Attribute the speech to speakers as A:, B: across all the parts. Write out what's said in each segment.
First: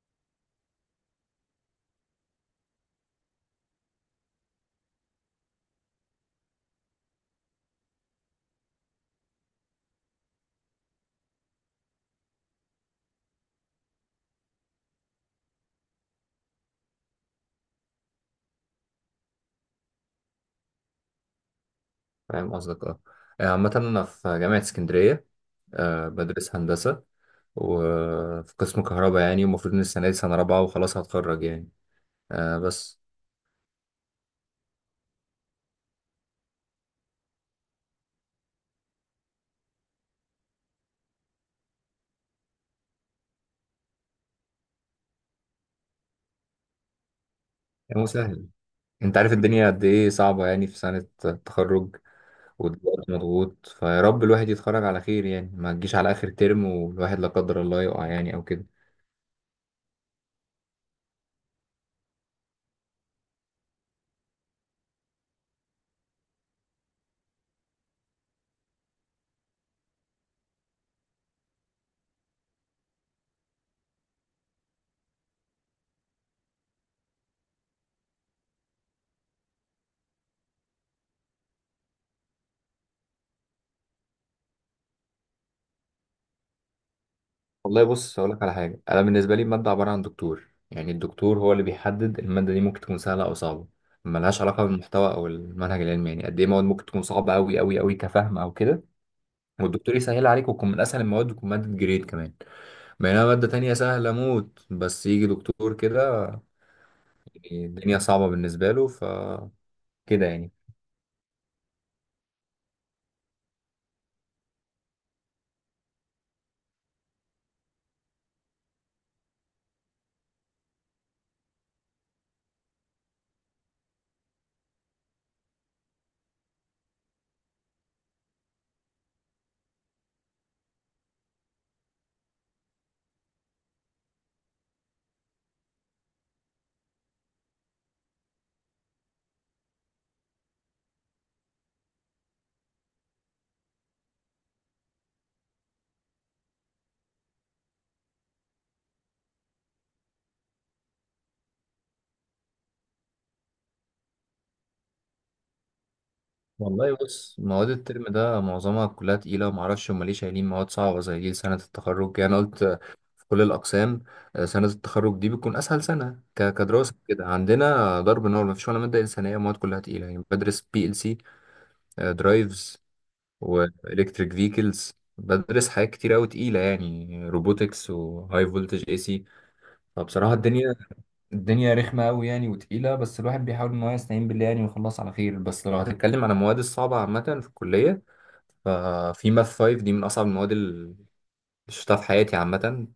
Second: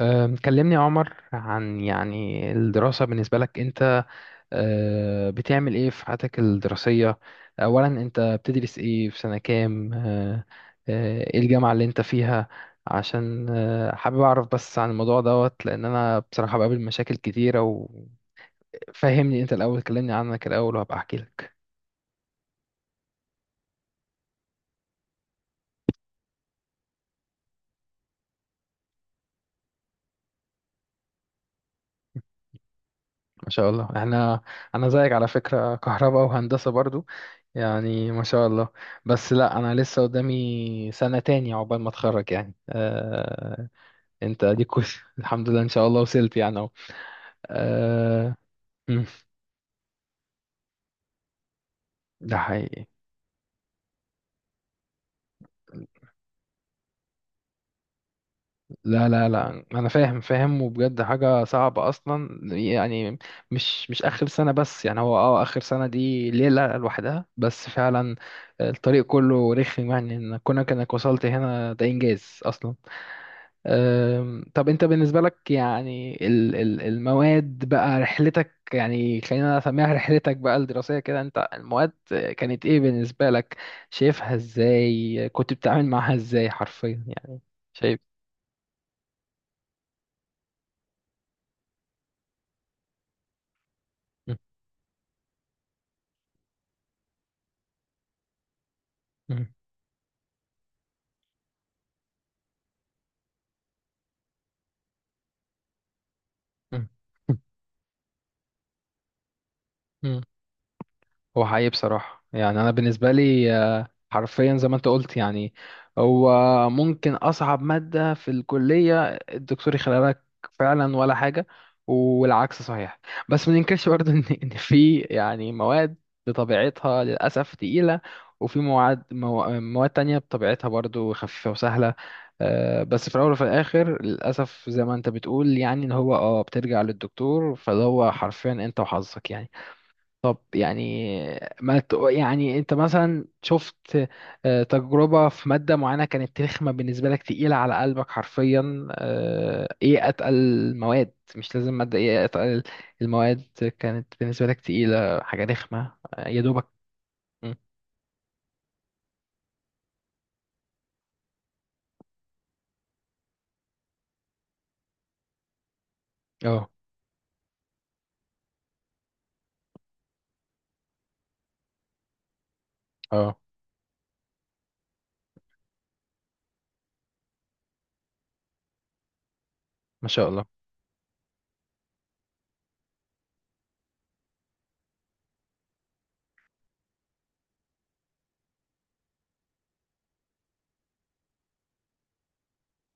A: كلمني يا عمر، عن يعني الدراسة بالنسبة لك أنت. بتعمل إيه في حياتك الدراسية؟ أولا، أنت بتدرس إيه؟ في سنة كام؟ أه، أه، إيه الجامعة اللي أنت فيها؟ عشان حابب أعرف بس عن الموضوع دوت، لأن أنا بصراحة بقابل مشاكل كتيرة. وفهمني أنت الأول، كلمني عنك الأول وهبقى أحكي لك.
B: فاهم قصدك عامة أنا في جامعة اسكندرية. بدرس هندسة وفي قسم كهرباء، يعني المفروض إن السنة دي سنة رابعة وخلاص هتخرج يعني. بس
A: ما شاء الله! انا زيك على فكرة، كهرباء وهندسة برضو. يعني ما شاء الله. بس لا، انا لسه قدامي سنة تانية عقبال ما اتخرج يعني. انت اديك الحمد لله، ان شاء الله وصلت يعني اهو.
B: يعني
A: آه...
B: مسهل،
A: مم،
B: أنت عارف الدنيا قد إيه صعبة يعني في سنة التخرج،
A: ده حقيقي.
B: والوقت مضغوط. فيا رب الواحد يتخرج على خير يعني، ما تجيش على آخر ترم والواحد لا قدر الله يقع يعني أو كده.
A: لا، لا، لا، انا فاهم فاهم، وبجد حاجه صعبه اصلا يعني. مش اخر سنه بس يعني، هو اه اخر سنه دي ليله لوحدها بس فعلا. الطريق كله رخم يعني، ان كونك انك وصلت هنا ده انجاز اصلا. طب انت بالنسبه لك يعني، المواد بقى، رحلتك يعني، خلينا نسميها رحلتك بقى الدراسيه كده، انت المواد كانت ايه بالنسبه لك؟ شايفها ازاي؟ كنت بتتعامل معاها ازاي حرفيا يعني؟
B: والله
A: شايف.
B: بص، هقول لك على حاجه. انا بالنسبه لي الماده عباره عن دكتور، يعني الدكتور هو اللي بيحدد الماده دي ممكن تكون سهله او صعبه. ملهاش علاقه بالمحتوى او المنهج العلمي. يعني قد ايه مواد ممكن تكون صعبه قوي قوي قوي كفهم او كده، والدكتور يسهل عليك وتكون من اسهل المواد وتكون ماده جريد كمان. بينما ماده تانية سهله موت، بس يجي دكتور كده
A: مم.
B: يعني الدنيا صعبه بالنسبه له، ف
A: مم.
B: كده يعني.
A: هو حقيقي بصراحة يعني، أنا بالنسبة لي حرفيا زي ما أنت قلت يعني، هو ممكن أصعب مادة في الكلية الدكتور يخليها لك فعلا ولا حاجة، والعكس صحيح. بس ما ننكرش برضه إن في يعني مواد بطبيعتها للأسف تقيلة، وفي مواد مواد تانية بطبيعتها برضه خفيفة وسهلة. بس في الأول وفي الآخر للأسف زي ما أنت بتقول يعني، إن هو أه بترجع للدكتور، فده هو حرفيا أنت وحظك يعني. طب يعني ما ت- يعني انت مثلا شفت تجربة في مادة معينة كانت رخمة بالنسبة لك، تقيلة على قلبك حرفيا؟ ايه اتقل المواد؟ مش لازم مادة، ايه اتقل المواد كانت بالنسبة لك تقيلة، حاجة رخمة يا دوبك؟
B: والله بص،
A: مم.
B: مواد الترم ده معظمها كلها تقيله، ومعرفش هما ليه شايلين مواد صعبه زي دي سنه التخرج يعني. أنا قلت في كل الأقسام سنة التخرج دي بتكون أسهل سنة،
A: اه
B: كدراسة كده. عندنا ضرب نار، مفيش ولا مادة إنسانية، مواد كلها تقيلة. يعني بدرس بي ال سي درايفز،
A: اه.
B: وإلكتريك فيكلز، بدرس حاجات كتير أوي تقيلة يعني، روبوتكس وهاي فولتج اي سي.
A: ما شاء
B: فبصراحة
A: الله.
B: الدنيا رخمة أوي يعني وتقيلة، بس الواحد بيحاول إن هو يستعين بالله يعني ويخلص على خير. بس لو هتتكلم عن المواد الصعبة عامة في الكلية، ففي ماث 5 دي من أصعب المواد اللي شفتها في حياتي عامة.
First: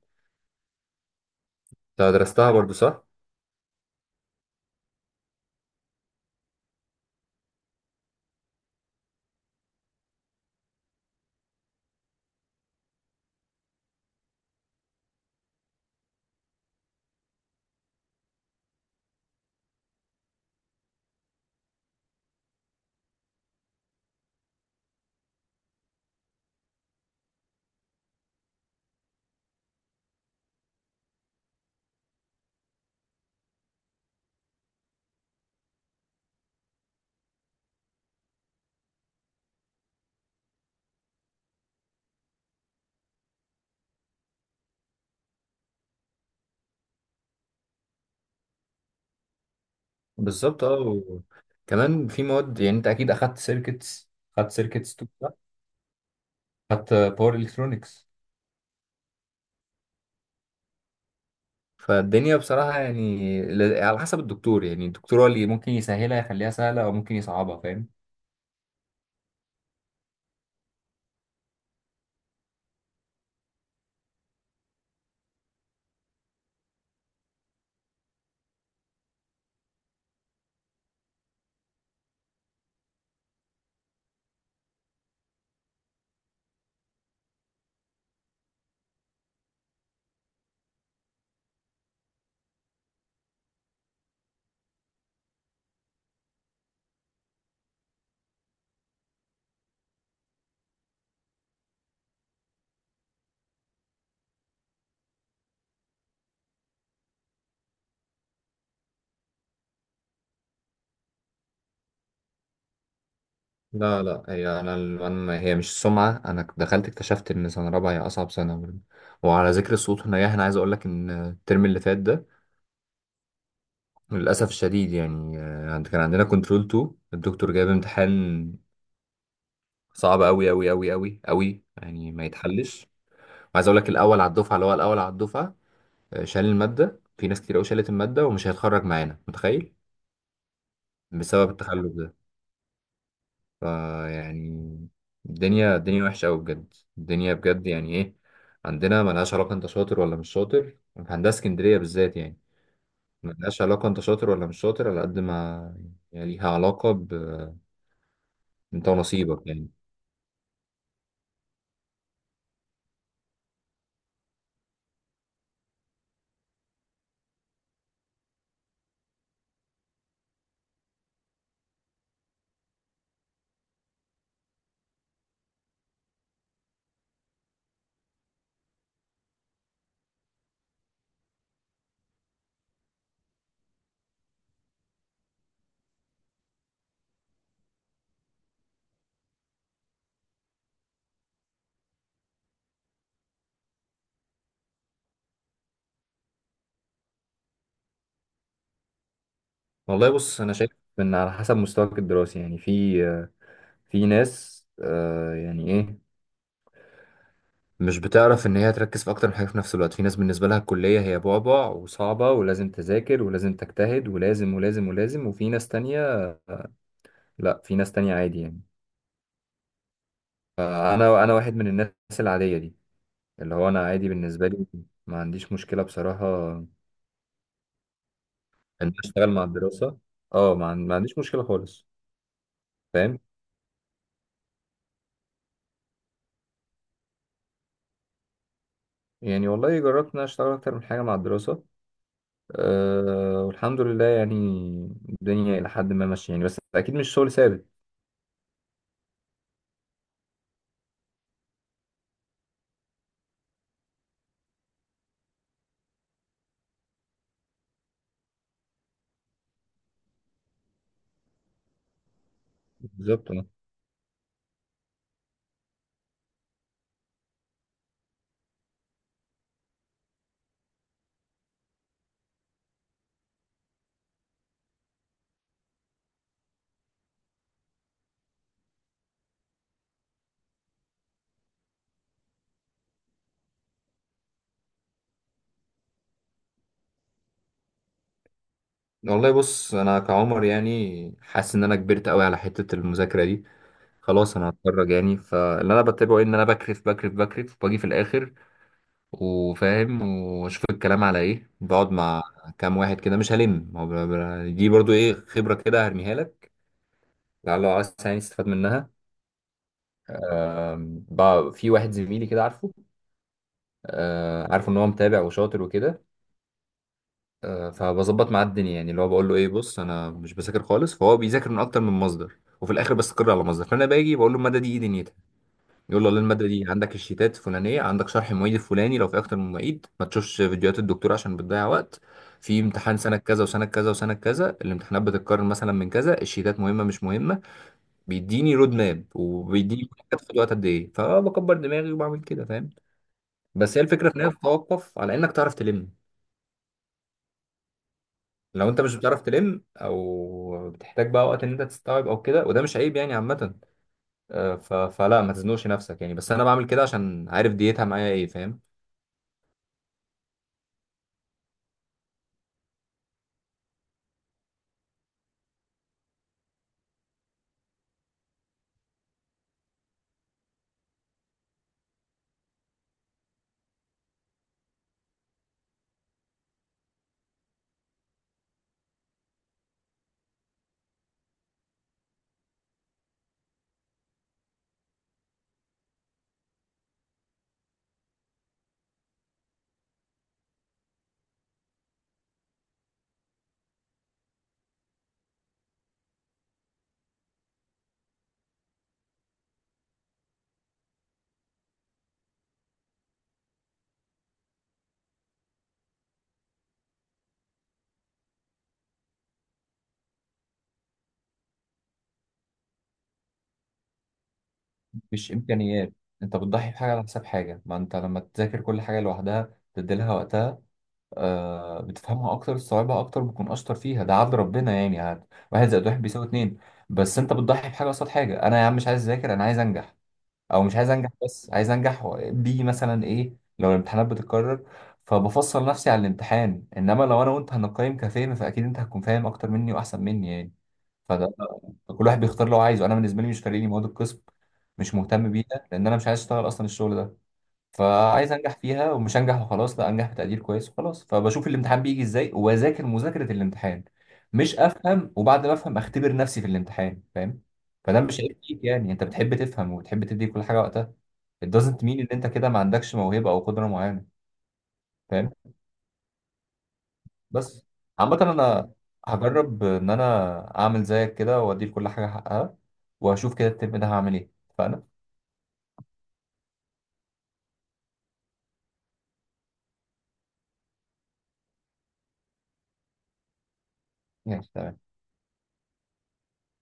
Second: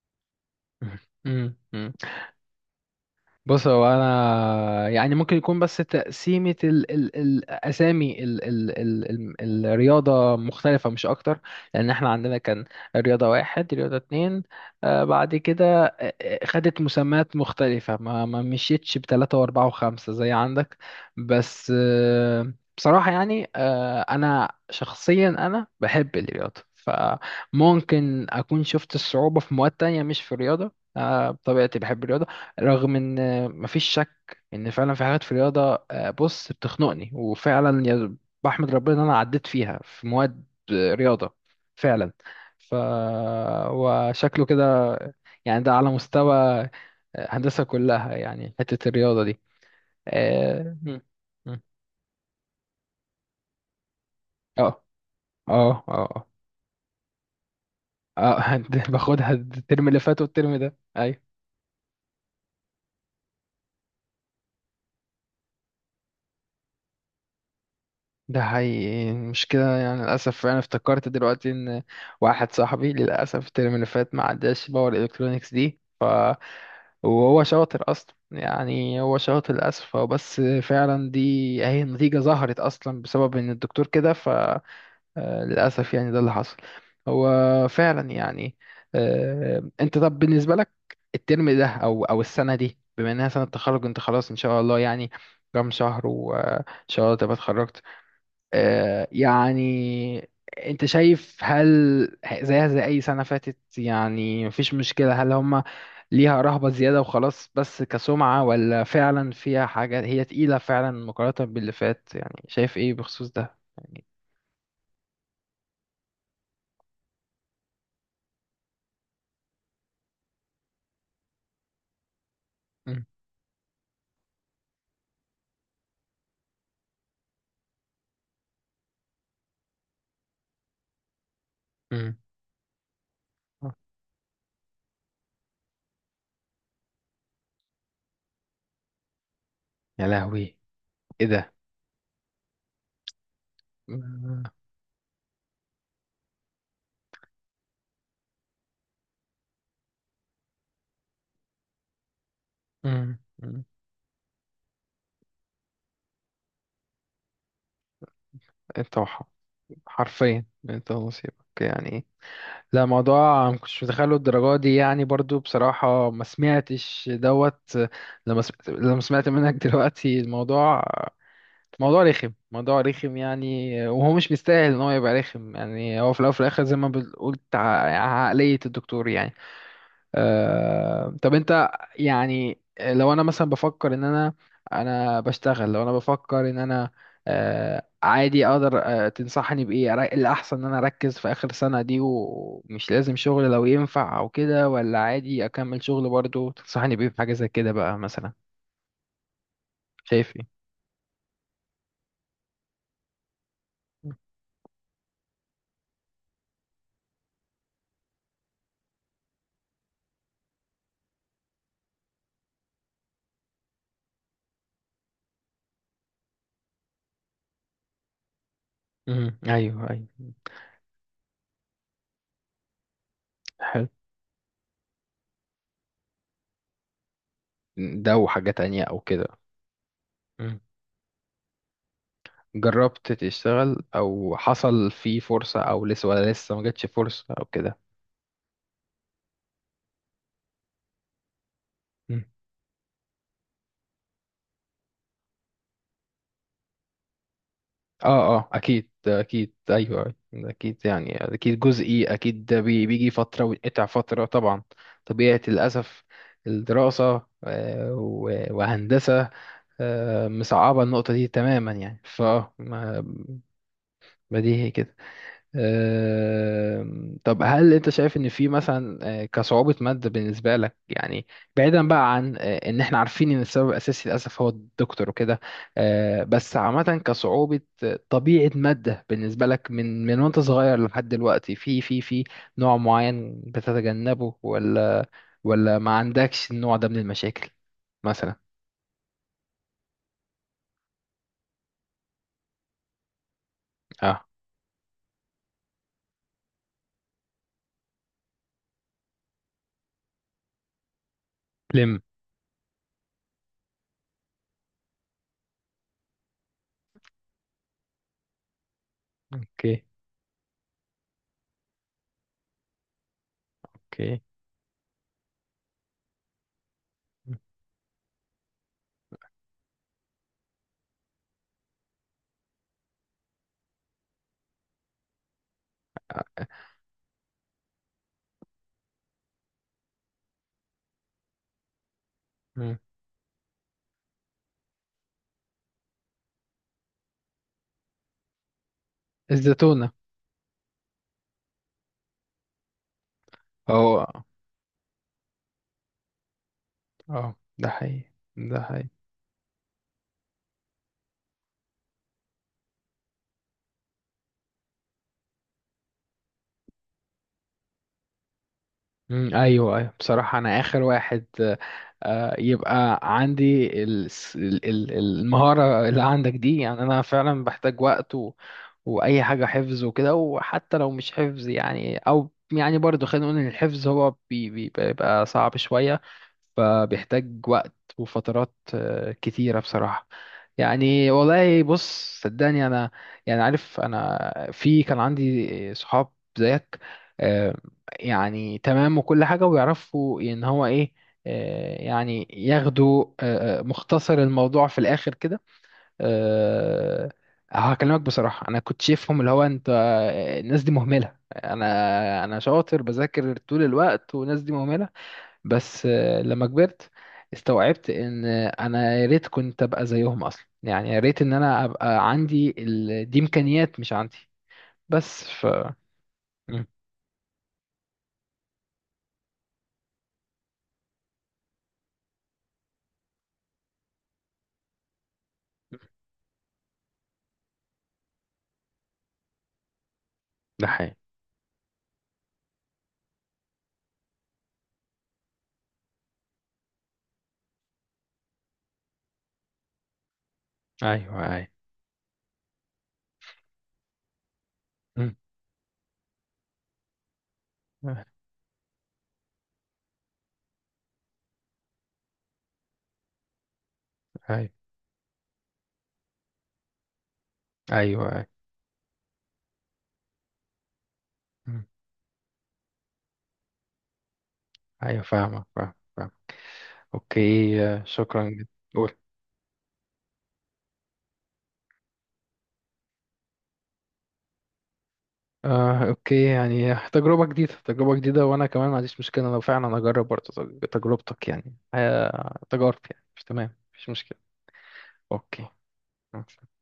A: مم. مم.
B: أنت درستها برضو صح؟
A: بص، هو انا يعني ممكن يكون بس تقسيمة ال الاسامي ال الرياضة مختلفة، مش اكتر. لان احنا عندنا كان رياضة واحد، رياضة اتنين، آه بعد كده خدت مسميات مختلفة، ما مشيتش بتلاتة واربعة وخمسة زي عندك. بس آه بصراحة يعني آه انا شخصيا انا بحب الرياضة، فممكن اكون شفت الصعوبة في مواد تانية مش في الرياضة. آه، بطبيعتي بحب الرياضة، رغم ان مفيش شك ان فعلا في حاجات في الرياضه بص بتخنقني، وفعلا يا بحمد ربنا ان انا عديت فيها في مواد رياضه فعلا. ف، وشكله كده يعني، ده على مستوى هندسه كلها يعني، حته الرياضه دي.
B: بالظبط.
A: اه م- م.
B: كمان في مواد، يعني انت اكيد اخدت سيركتس، اخدت
A: اه
B: سيركتس تو صح؟
A: اه اه.
B: اخدت باور الكترونكس.
A: آه. آه، باخدها الترم اللي فات والترم ده، ايوه.
B: فالدنيا بصراحه يعني، على حسب الدكتور. يعني الدكتور هو اللي ممكن يسهلها يخليها سهله او ممكن يصعبها، فاهم؟
A: ده حقيقي. المشكلة يعني للأسف، أنا افتكرت دلوقتي إن واحد صاحبي للأسف الترم اللي فات ما عداش باور إلكترونيكس دي، وهو شاطر أصلا يعني، هو شاطر للأسف، هو بس فعلا دي أهي، النتيجة ظهرت أصلا بسبب إن الدكتور كده. فللأسف يعني ده اللي حصل، هو فعلا يعني. أنت طب بالنسبة لك الترم ده، أو السنة دي، بما إنها سنة تخرج، أنت خلاص إن شاء الله يعني، كام شهر وإن شاء الله تبقى اتخرجت. يعني انت شايف، هل زيها زي اي سنة فاتت يعني، مفيش مشكلة؟ هل هم ليها رهبة زيادة وخلاص بس كسمعة، ولا فعلا فيها حاجة هي تقيلة فعلا مقارنة باللي فات يعني؟ شايف ايه بخصوص ده
B: لا
A: يعني؟
B: لا هي انا انا هي مش السمعه. انا دخلت اكتشفت ان سنه رابعه هي اصعب سنه برضه. وعلى ذكر الصوت والنجاح، انا عايز اقول لك ان الترم اللي فات ده
A: مم.
B: للاسف الشديد يعني، كان عندنا كنترول 2، الدكتور جايب امتحان صعب قوي قوي قوي قوي قوي يعني
A: مم.
B: ما يتحلش. عايز اقول لك الاول على الدفعه، اللي هو الاول على الدفعه، شال الماده. في ناس كتير قوي شالت الماده ومش هيتخرج معانا، متخيل؟
A: يا لهوي! ايه
B: بسبب
A: ده؟
B: التخلف ده.
A: مم.
B: فيعني الدنيا وحشه قوي بجد، الدنيا بجد يعني ايه. عندنا ملهاش علاقه انت شاطر ولا مش شاطر، في هندسه اسكندريه بالذات يعني.
A: مم.
B: ملهاش
A: مم.
B: علاقه انت شاطر ولا مش شاطر، على قد ما يعني ليها علاقه ب انت
A: انت وح-
B: ونصيبك يعني.
A: حرفيا انت ونصيبك يعني. لا، موضوع ما كنتش متخيله الدرجة دي يعني برضو بصراحة، ما سمعتش دوت لما سمعت، لما سمعت منك دلوقتي الموضوع. موضوع رخم، موضوع رخم يعني، وهو مش مستاهل ان هو يبقى رخم يعني. هو في الاول وفي الاخر زي ما بتقول عقلية الدكتور يعني. طب انت يعني، لو انا مثلا بفكر ان انا، انا بشتغل، لو انا بفكر ان انا عادي اقدر تنصحني بايه الاحسن ان انا اركز في اخر سنة دي ومش لازم شغل لو ينفع او كده، ولا عادي اكمل شغل برضو؟ تنصحني بايه في حاجة زي كده بقى مثلا؟
B: والله
A: شايف
B: بص،
A: ايه؟
B: انا شايف ان على حسب مستواك الدراسي يعني. في في ناس يعني ايه، مش بتعرف ان هي تركز في اكتر من حاجه في نفس الوقت. في ناس بالنسبه لها الكليه هي بعبع وصعبه، ولازم تذاكر ولازم تجتهد ولازم ولازم ولازم. وفي ناس تانية، لا، في ناس تانية عادي يعني.
A: ايوه، ايوه.
B: انا واحد من الناس العاديه دي، اللي هو انا
A: حلو.
B: عادي بالنسبه لي، ما عنديش مشكله بصراحه ان
A: ده وحاجة تانية
B: أنا
A: او
B: اشتغل
A: كده؟
B: مع الدراسه. اه،
A: مم.
B: ما عنديش مشكله خالص،
A: جربت
B: فاهم؟
A: تشتغل او حصل في فرصة او لسه؟ ولا لسه ما جاتش فرصة او كده؟
B: يعني والله جربت ان أنا اشتغل اكتر من حاجه مع الدراسه، أه والحمد لله يعني. الدنيا الى حد ما ماشيه يعني، بس اكيد مش شغل ثابت.
A: اه اه، اكيد اكيد، ايوه، أيوة، اكيد يعني، اكيد جزئي اكيد، ده بيجي فتره وينقطع فتره، طبعا طبيعه للاسف الدراسه وهندسه مصعبه النقطه دي تماما يعني. ف، ما
B: بالظبط.
A: ما دي هي كده. طب هل انت شايف ان في مثلا كصعوبة مادة بالنسبة لك يعني، بعيدا بقى عن ان احنا عارفين ان السبب الاساسي للاسف هو الدكتور وكده؟ بس عامة كصعوبة طبيعة مادة بالنسبة لك، من وانت صغير لحد دلوقتي، في في نوع معين بتتجنبه؟ ولا ولا ما عندكش النوع ده من المشاكل مثلا؟
B: والله بص، انا كعمر يعني حاسس ان انا كبرت قوي على حته المذاكره دي،
A: اه.
B: خلاص انا هتخرج يعني. فاللي انا بتابعه ايه، ان انا بكرف بكرف بكرف واجي في الاخر وفاهم، واشوف الكلام على ايه، بقعد
A: لم.
B: مع كام واحد كده مش هلم هو، دي برضو ايه، خبره كده هرميها لك، لعل عايز يعني تستفاد منها.
A: اوكي.
B: في واحد زميلي كده عارفه،
A: اوكي.
B: عارفه ان هو متابع وشاطر وكده. فبظبط معاه الدنيا، يعني اللي هو بقول له ايه، بص انا مش بذاكر خالص، فهو بيذاكر من اكتر من مصدر وفي الاخر بستقر على مصدر. فانا باجي بقول له الماده دي ايه دنيتها، يقول له والله الماده دي عندك الشيتات الفلانيه، عندك شرح المعيد الفلاني، لو في اكتر من معيد ما تشوفش فيديوهات الدكتور عشان بتضيع وقت، في
A: مم.
B: امتحان سنه كذا وسنه كذا وسنه كذا الامتحانات بتتكرر مثلا، من كذا الشيتات مهمه مش مهمه، بيديني رود ماب، وبيديني
A: الزتونة.
B: هتاخد وقت قد ايه. فبكبر دماغي وبعمل كده، فاهم؟ بس هي الفكره في
A: اه
B: انها بتتوقف على انك تعرف تلم.
A: اه، ده حقيقي، ده
B: لو انت
A: حقيقي.
B: مش بتعرف تلم او بتحتاج بقى وقت ان انت تستوعب او كده، وده مش عيب يعني عامه. فلا ما تزنقش نفسك يعني. بس انا بعمل كده عشان عارف ديتها معايا ايه، فاهم؟
A: مم، ايوه ايوه، بصراحه انا اخر واحد يبقى عندي المهاره اللي عندك دي يعني. انا فعلا بحتاج وقت و... واي حاجه حفظ وكده، وحتى لو مش حفظ يعني، او يعني برضو خلينا نقول ان الحفظ هو بيبقى صعب شويه، فبيحتاج وقت وفترات كتيره بصراحه يعني. والله بص صدقني انا يعني، عارف انا في، كان عندي صحاب زيك آه، يعني تمام وكل حاجة، ويعرفوا ان هو ايه يعني ياخدوا مختصر الموضوع في الاخر كده. آه، هكلمك بصراحة، انا كنت شايفهم اللي هو انت الناس دي مهملة، انا شاطر بذاكر طول الوقت والناس دي مهملة. بس لما كبرت استوعبت ان انا يا ريت كنت ابقى زيهم اصلا يعني، يا ريت ان انا ابقى عندي ال... دي امكانيات مش عندي. بس
B: مش
A: ف.
B: امكانيات، انت
A: مم.
B: بتضحي بحاجه على حساب حاجه. ما انت لما تذاكر كل حاجه لوحدها تدي لها وقتها، بتفهمها اكتر، تستوعبها اكتر، بتكون اشطر فيها. ده عدل ربنا يعني عاد. واحد زائد واحد بيساوي اتنين. بس انت بتضحي بحاجه قصاد حاجه. انا يا عم مش عايز اذاكر، انا عايز انجح. او
A: ده
B: مش عايز
A: حقيقي.
B: انجح بس، عايز انجح و- بي مثلا ايه. لو الامتحانات بتتكرر، فبفصل نفسي على الامتحان. انما لو انا وانت هنقيم كفهم، فاكيد انت هتكون فاهم اكتر مني واحسن مني يعني.
A: ايوه
B: فده،
A: ايوه.
B: كل واحد بيختار اللي هو عايزه. انا بالنسبه لي مش فارق لي مواد القسم، مش
A: مم.
B: مهتم بيها، لان انا مش عايز اشتغل اصلا الشغل ده. فعايز انجح فيها، ومش انجح وخلاص لا، انجح بتقدير كويس وخلاص. فبشوف الامتحان بيجي ازاي، وبذاكر مذاكره الامتحان،
A: ايوه
B: مش افهم. وبعد ما افهم اختبر نفسي في الامتحان، فاهم؟ فده
A: ايوه
B: مش
A: ايوه.
B: عيب فيك يعني، انت بتحب تفهم وبتحب تدي كل حاجه وقتها. it
A: مم.
B: doesn't mean ان انت كده ما عندكش موهبه او قدره معينه،
A: أيوة،
B: فاهم؟
A: فاهمك فاهمك فاهمك. اوكي
B: بس عامه
A: شكرا جدا.
B: انا
A: قول.
B: هجرب ان انا اعمل زيك كده، وادي لكل حاجه حقها، وهشوف كده الترم ده هعمل ايه. فانا
A: اوكي يعني، تجربة جديدة، تجربة جديدة، وانا كمان ما عنديش مشكلة لو فعلا اجرب برضه تجربتك يعني. تجارب يعني، مش تمام، مفيش مشكلة.
B: ماشي تمام.
A: اوكي.